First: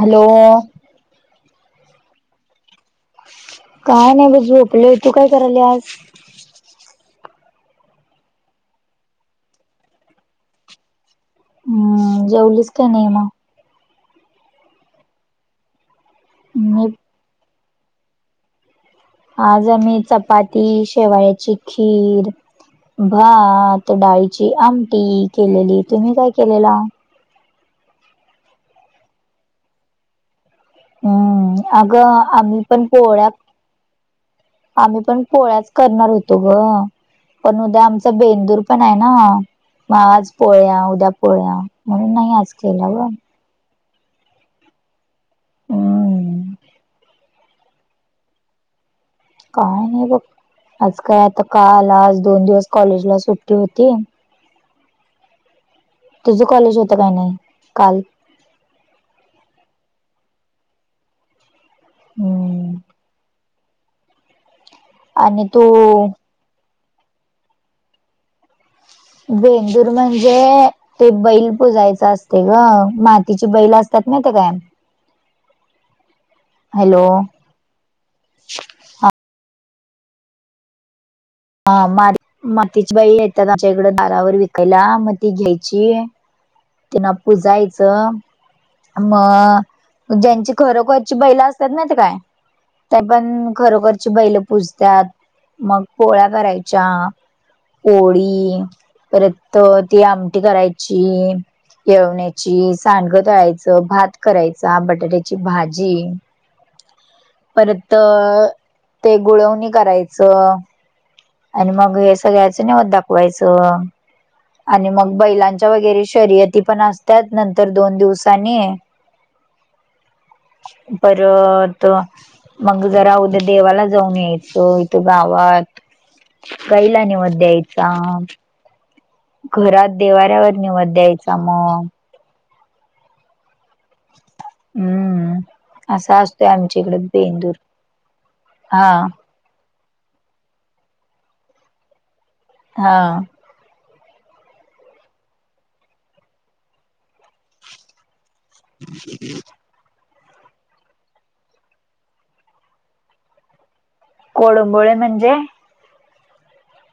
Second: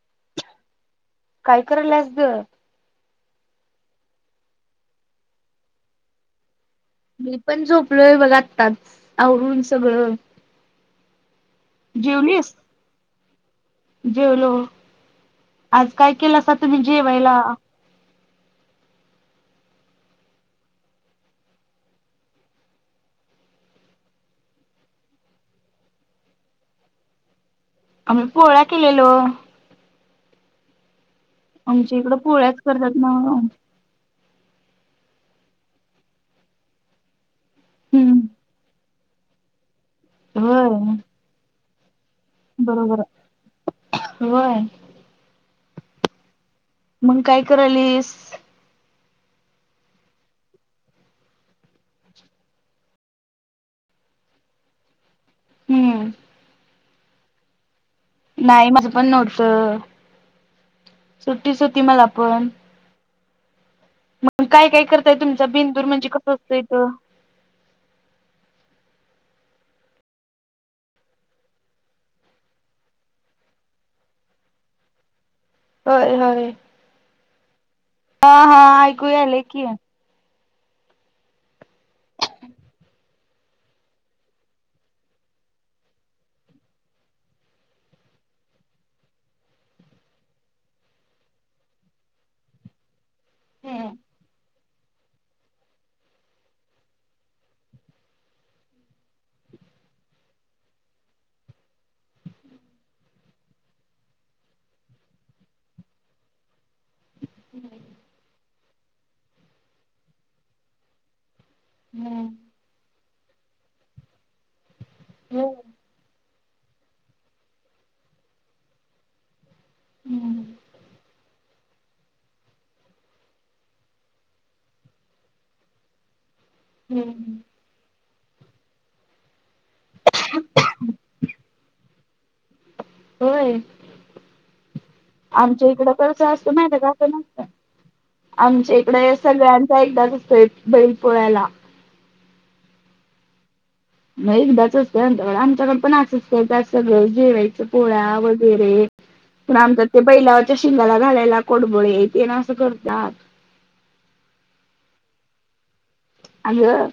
Hello काही करायलास ग? काय नाही ग झोपले तू काय कराल्यास? मी पण झोपलोय बघ आताच आवरून सगळं. हम्म जेवणीस जेवलीस का नाही मग? जेवलो. आज काय केलंसा तुम्ही मी जेवायला? आज आम्ही, चपाती शेवायाची खीर भात, डाळीची आमटी केलेली तुम्ही काय केलेला? आम्ही पोळ्या केलेलो. हम्म आमच्या अगं इकडं पोळ्याच आम्ही पण करतात ना. पोळ्या आम्ही पण पोळ्याच करणार होतो ग पण उद्या आमचा हम्म बेंदूर पण नाह ना आज होय पोळ्या उद्या पोळ्या म्हणून नाही आज केला बरोबर ग आ होय हम्म. मग काय करालिस? काय नाही बघ, आज काय आता काल आज दोन दिवस कॉलेजला सुट्टी होती. हम्म तुझं कॉलेज होतं काय नाही काल? नाही माझं पण नव्हत, सुट्टीच होती मला पण. हम्म मग काय काय करतय तुमच आणि तू बेंदूर म्हणजे कसं असत तर? बेंदूर म्हणजे. ते बैल पुुजायच असते ग, मातीचे बैल असतात माहिती हाय का? होय होय. हॅलो. हा हा ऐकू यायलय की. हा मात मातीची बैलं येतात आमच्याकडे दारावर विकायला मग ती घ्यायची. तेना पूजायचं. मग ज्यांची खरोखरची बैला असतात माहितीय काय? त्या पण हम्म खरोखरची बैल पूजत्यात, मग पोळ्या करायच्या. पोळी परत ती आमटी करायची. यळवण्याची, सांडग तळायच भात करायचा बटाट्याची भाजी. परत ते गुळवणी करायचं. आणि म या सगळ्याच नीवद दाखवायचं. आणि मग हम्म. बैलांच्या वगैरे शर्यती पण असत्यात, नंतर दोन दिवसांनी. हम्म परत. मग जरा उद्या देवाला जाऊन यायचं इथ गावात. गाईला हम्म. निवद द्यायचा. घरात देवाऱ्यावर निवद द्यायचा मग. व्हय. हम्म आमच्या इकडं असा कसं असतोय असतं माहिती हाय आमच्या का इकडे असं नसतं बेंदूर आमच्या हा इकडं सगळ्यांचा एकदाच असतोय बैल पोळ्याला. हा. मग एकदाच असतंय आमच्याक आमच्याकड पण असंच करत सगळं जेवायचं पोळ्या वगैरे गैरे पण आमच्यात बैलाच्या शिंगाला घालायला कुडकुळे असं ते करतात. कोळंबोळे म्हणजे? अगं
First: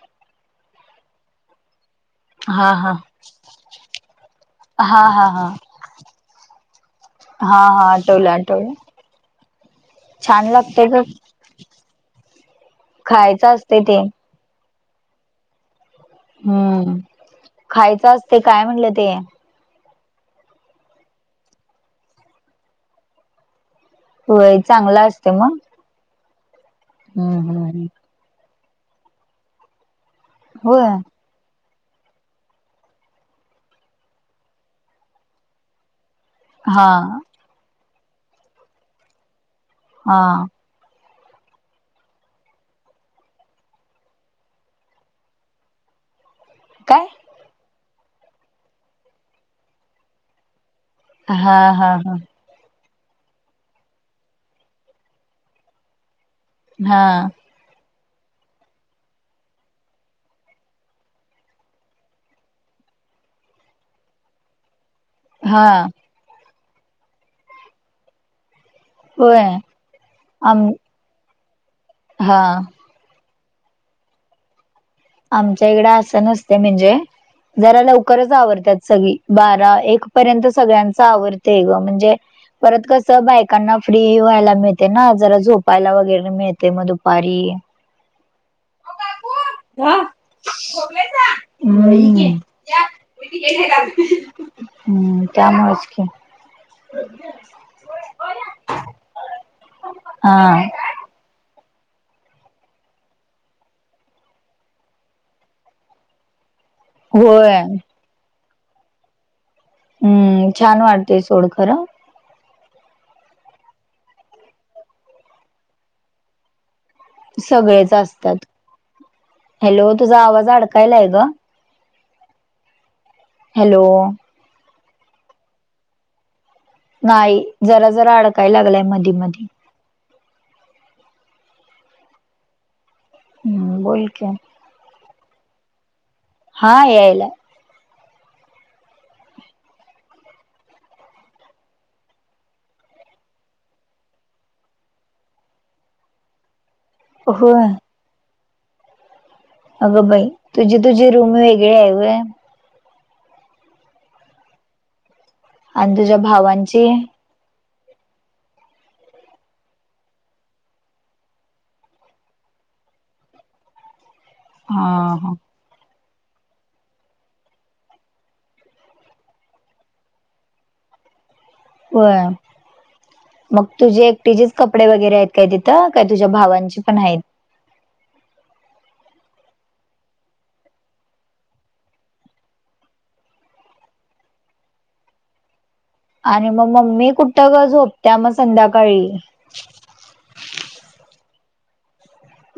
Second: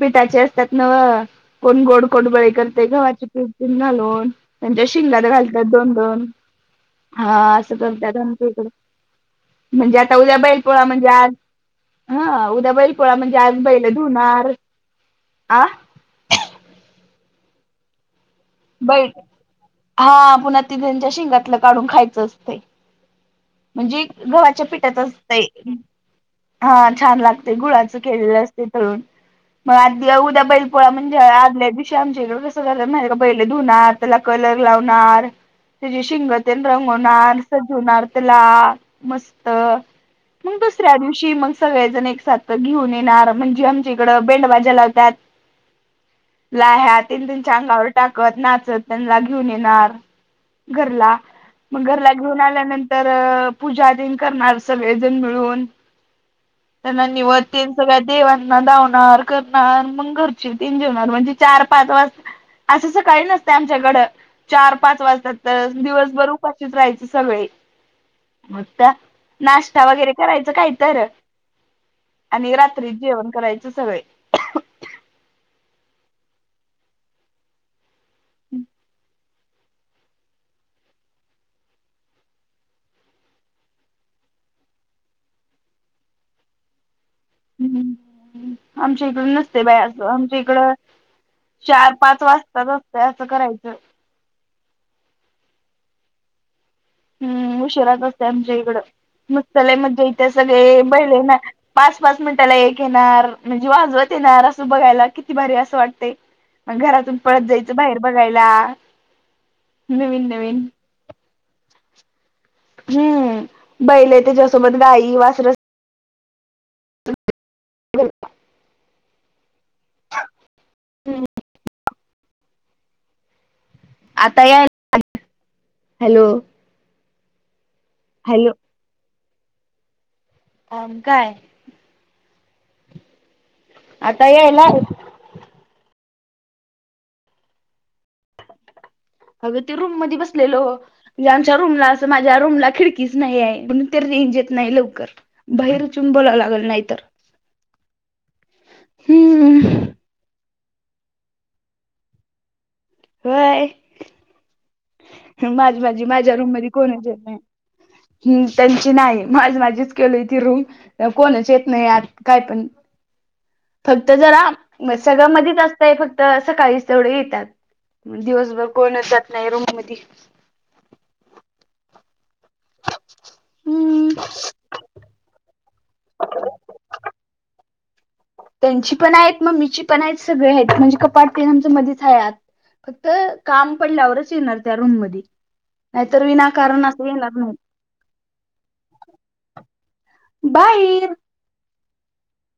पिठाचे असतात नव्ह. कोण गोड कोडबळे हा करते हा गव्हाच पीठ घालून त्यांच्या हा शिंगात हा हा घालतात दोन दोन. हा असं हा करत्यात आठवलं आमच्या इकडं. आठवलं म्हणजे आता उद्या छान बैल पोळा लागते ग म्हणजे आज उद्या बैलपोळा म्हणजे त्या खायचं आज असते बैल ते धुणार आ हम्म खायचं असते काय म्हटलं बैल ते? हा ते पुन्हा त्यांच्या सिंगातलं काढून खायचं असतं. म्हणजे होय गव्हाच्या पिठाचे चांगलं असते मग असतं हा छान हम्म लागतोय हम्म हम्म गुळाचं केलेला असते तळून उद्या बैल पोळा होय म्हणजे आदल्या दिवशी [unintelligible] कस जाल बैल धुणार त्याला कलर लावणार त्याची शिंग [unintelligible] तेन हा रंगवणार सजवणार त्याला मस्त. हा. मग दुसऱ्या दिवशी मग सगळेजण एक साथ घेऊन येणार म्हणजे आमच्या इकडं बेंडबाज्या लावतात. [inaudible] [unintelligible] ला ह्या काय तेन त्यांच्या अंगावर टाकत नाचत त्यांना घेऊन येणार घरला. हा मग हा घरला हा घेऊन आल्यानंतर तर पूजाधन करणार सगळेजण मिळून हा त्यांना निवद तेन सगळ्या देवांना दावणार करणार मग घरचे ते जेवणार म्हणजे चार पाच वाज असं अस काही नसत आमच्याकडं चार पाच वाजतात हा तर दिवसभर उपाशीच राहायचे सगळे होय नाश्ता वगैरे करायचा काय आम तर. हा आणि रात्रीच जेवण करायचे सगळे. आमच्या इकडे असं नसते म्हणजे जरा लवकरच आवरतात सगळी. बारा एक पर्यंत सगळ्यांच आवरतेय ग म्हणजे परत कस बायकांना फ्री व्हायला मिळते ना जरा झोपायला वगैरे मिळते मग दुपारी. आमच्या इकड नस ते बाई असं आमच्या इकड चार पाच हम्म वाजताच असतं असं करायचं हम्म त्यामुळच की. हम्म उशिराच असते आमच्या इकड नुसत लय मज्या इथे हा सगळे बहिले ना पाच पाच मिनिटाला एक येणार म्हणजे वाजवत येणार असं बघायला किती भारी असं वाटतं. मग घरातून पळत होय जायचं बाहेर बघायला. नवीन हम्म नवीन छान वाटतेय सोड खरं. हम्म बैल आहे त्याच्यासोबत गाई वासर सगळेच असतात हॅलो तुझा आवाज अडकायला ग. हॅलो. आता या हॅलो. नाही जरा जरा अडकाय हॅलो लागलाय मधी मधी. मग काय? हम बोल की हेला [unintelligible] हा यायलाय. अगं ते रूम मध्ये बसलेलो. च्या रूमला असं माझ्या रूमला खिडकीच नाही आहे म्हणून ते रेंज येत नाही लवकर. बाहेर च येऊन बोला लागेल नाही तर. होय. हम्. अगं बाई तुझी तुझी रूम वेगळे आहे होय? व्हय. माझी आणि माझी तुझ्या माझ्या रूम मध्ये भावांची कोण च येत नाही. हम् त्यांची नाही माझ माझीच केलोय ती रूम. कोणच येत नाही आत काय पण फक्त जरा हा सगळ हा मधिच असत फक्त सकाळीच तेवढे येतात दिवसभर कोणच जात नाही रूम मधी होय मग तुझे हम्म. एकटीचेच कपडे वगैरे आहेत काय तिथं काय तुझ्या भावांची पण आहेत? त्यांची पण आहेत मग मम्मीची पण आहेत सगळे आहेत म्हणजे कपाट पन आमच्या मध्येच आहे आत. फक्त काम पडल्यावरच येणार त्या रूम मध्ये. नाहीतर आणि मग विनाकारण असं मम्मी येणार नाही. कुठं झोपत्या मग संध्याकाळी? बाईर.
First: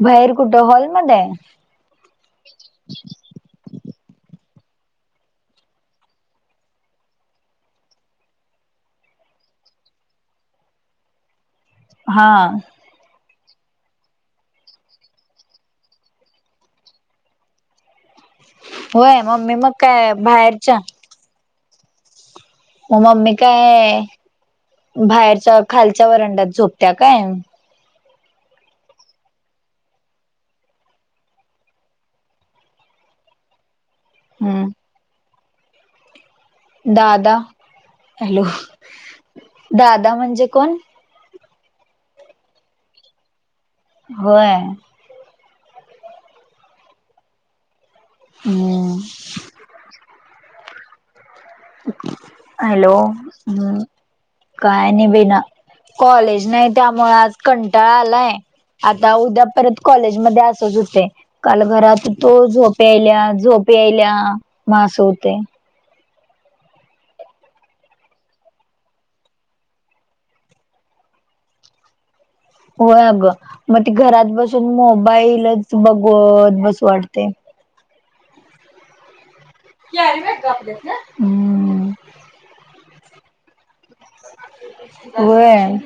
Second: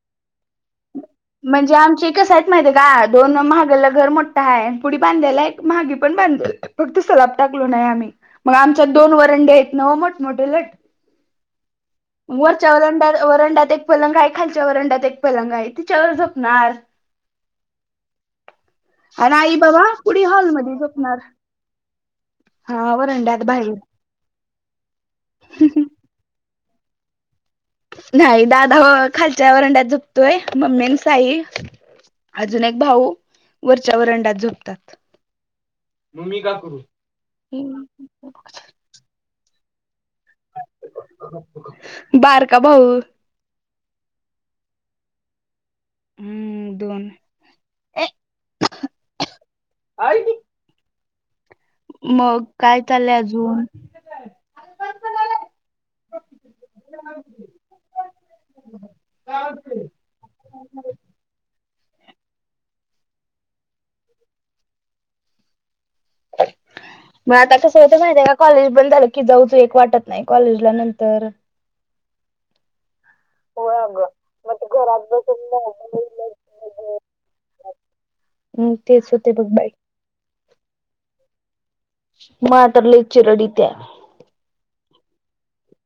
बाहेर कुठं हॉलमध्ये? म्हणजे आमचे कसयत माहिती आहे का? दोन महागाला घर मोठं आहे पुढडी बांधायला एक महागी पण बांधा [unintelligible] फक्त सलाप टाकलं नाही आम्ही मग आमच्यात दोन आहेत ना मोठमोठे लट [unintelligible] हा वरच्या वरंडात वरंडात एक पलंग आहे खालच्या वरंडात एक पलंग आहे तिच्यावर झोपणार. होय आणि मम्मी आई मग बाबा काय पुढे हॉलमध्ये बाहेरच्या झोपणार. हा मम्मी वरंड्यात बाहेर काय बाहेरच्या खालच्या खालच्या वरंड्यात झोपत्या काय? नाही दादा खालच्या वरंड्यात झोपतोय मम्मी आणि साई अजून एक भाऊ वरच्या वरंड्यात हम्म झोपतात. दादा हॅलो दादा म्हणजे कोण? बारका भाऊ. व्हय? हम्म दोन. हं. मग काय हॅलो चाललंय अजून? हम काय ना बिना. कॉलेज नाही त्यामुळे आज कंटाळा आलाय. आता उद्या परत कॉलेजमध्ये असच होतय. काल घरात होतो झोप यायल्या झोप यायल्या मग अस होतय. मग आता कसं होत माहिती आहे का कॉलेज बंद झालं की जाऊ तू एक वाटत नाही कॉलेजला नंतर. होय अगं होय मग ते अगं घरात मग ते बसून घरात बसून मोबाईलच बघवत बसु मोबाईल वाटते. हम्म तेच होत बघ बाई. [unintelligible] हम मला तर लय चिरड येत्या. व्हय.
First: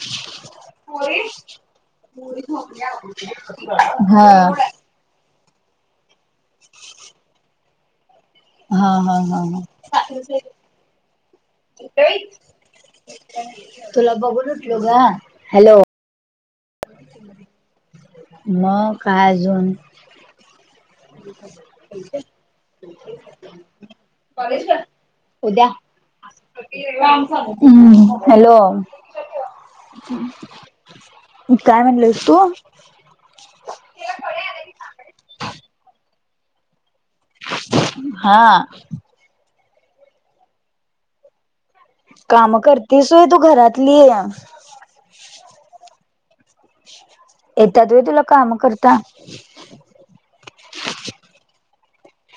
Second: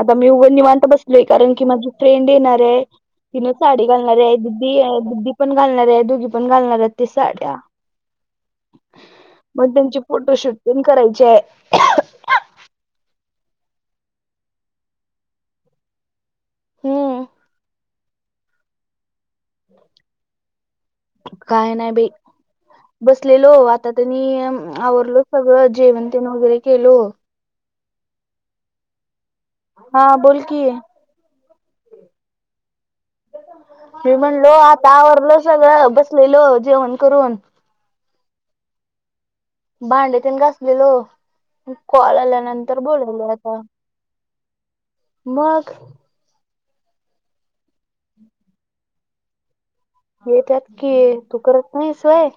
आता मी उघ निवांत बसलोय कारण की माझी फ्रेंड येणार आहे तिन साडी घालणार हा आहे गुड्डी दिदी पण घालणार आहे दोघी घालणार आहेत ते साड्या. हा हा हा हा. रूम करायचे. तुला बघून उठलो ग. हॅलो. हम्म मग काय अजून? काय नाही बाई [unintelligible] बसलेलो. आता त्यांनी आवरलो सगळं. जेवण तेण वगैरे केलो. हम्म, हॅलो. हा बोल की काय म्हणलीस तू? मी म्हणलो आता आवरलो सगळं बसलेलो जेवण करून. हा. भांडे तेन घासलेलो कॉल काम आल्यानंतर करतेस होय बोलायलो तू आता. घरातली मग येत्यात व्हय तुला काम करता? येत्यात की तू करत नाहीस व्हय?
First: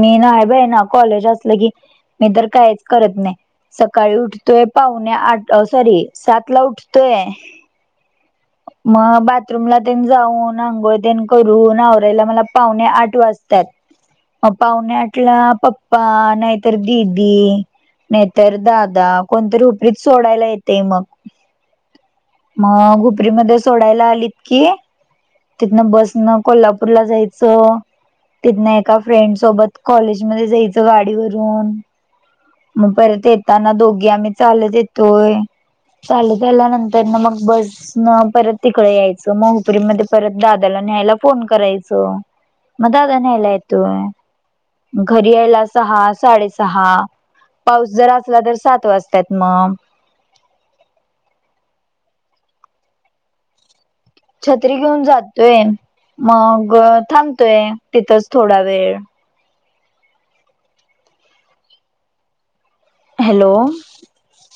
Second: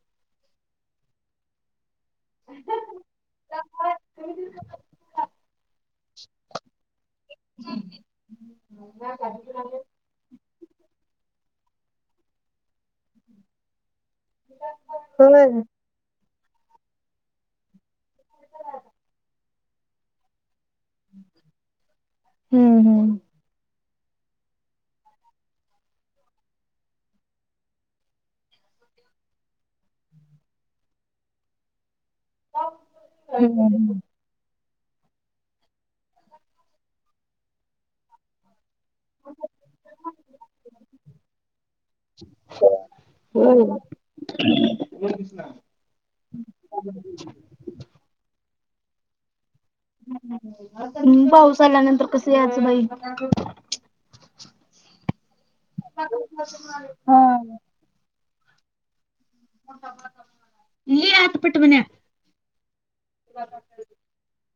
मी ना अगं ना कॉलेज असलं की मी तर काहीच करत नाही. सकाळी उठतोय पाहुणे आठ सॉरी सात ला उठतोय. मग बाथरूमला ते जाऊन आंघोळ तेन करून आवरा्याला मला पावणे आठ वाजतात. म् पावणे आठला होय पप् नाहीतर दिदी, नाहीतर दादा कोणतरी उपरीत सोडायला येत ते मग. हम्म मग हम्म घुपरी मध्ये सोडायला आलीत की तिथनं बसन कोल्हापूर ला जायचं, तिथन एका फ्रेंड सोबत कॉलेज मध्ये जायचं गाडीवरून. मग परत येताना हम्म दोघी आम्ही चालत तोय चालू त आल्यानंतर न मग बस न परत तिकडे यायचं. मग पुरी मध्ये परत दादाला न्यायला फोन करायच मग दादा न्यायला येत [unintelligible] घरी यायला सहा साडेसहा पाऊस जर असला तर सात वाजत्यात मग. ्पाऊस आल्यानंतर कसं यायचं बाई? छत्री घेऊन जातोय मग हा थांबतोय तिथंच थोडा वेळ. ल आत पट बन्या हॅलो [unintelligible]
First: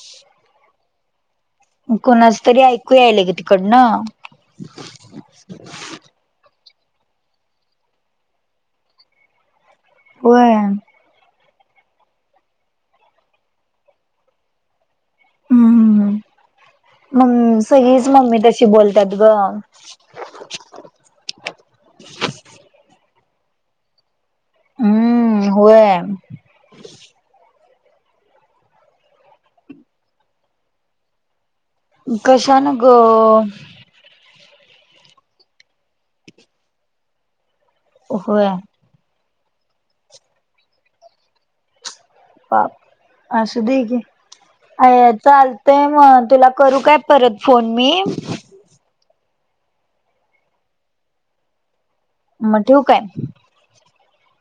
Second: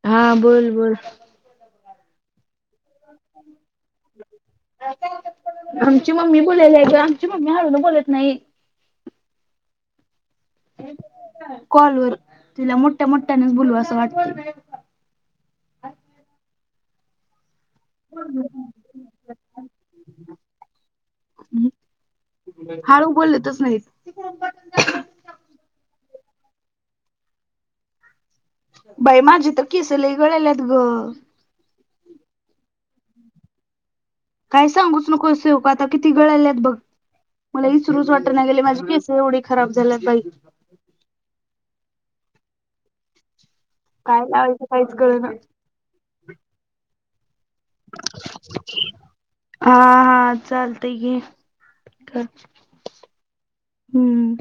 हा, बोल बोल. कोणाच तरी ऐकू यायल ग तिकडन. आमची मम्मी बोलायली ग. आमची मम्मी हळून बोलत नाही. व्हय. कॉलवर तिला मोठ्या मोठ्याने बोलू असं वाटत. हम्म, मग सगळीच मम्मी तशी बोलत्यात ग. हळू बोलतच नाहीत. हम्म होय. बाय माझी तर केस लई गळाल्यात ग. कशान ग? मला सांगूच नको असे उपाय आता किती केस गळ्यात बघ. मला विसरून वाटत नाही होय गेली माझी केस हो एवढी खराब झाल्यात बाई. हा असू दे की, काय लावायचं काहीच आय कळना. [unintelligible] ते बघ तिला करू काय परत फोन मी? आ हा चालतंय की कर मग ठेऊ काय हम्म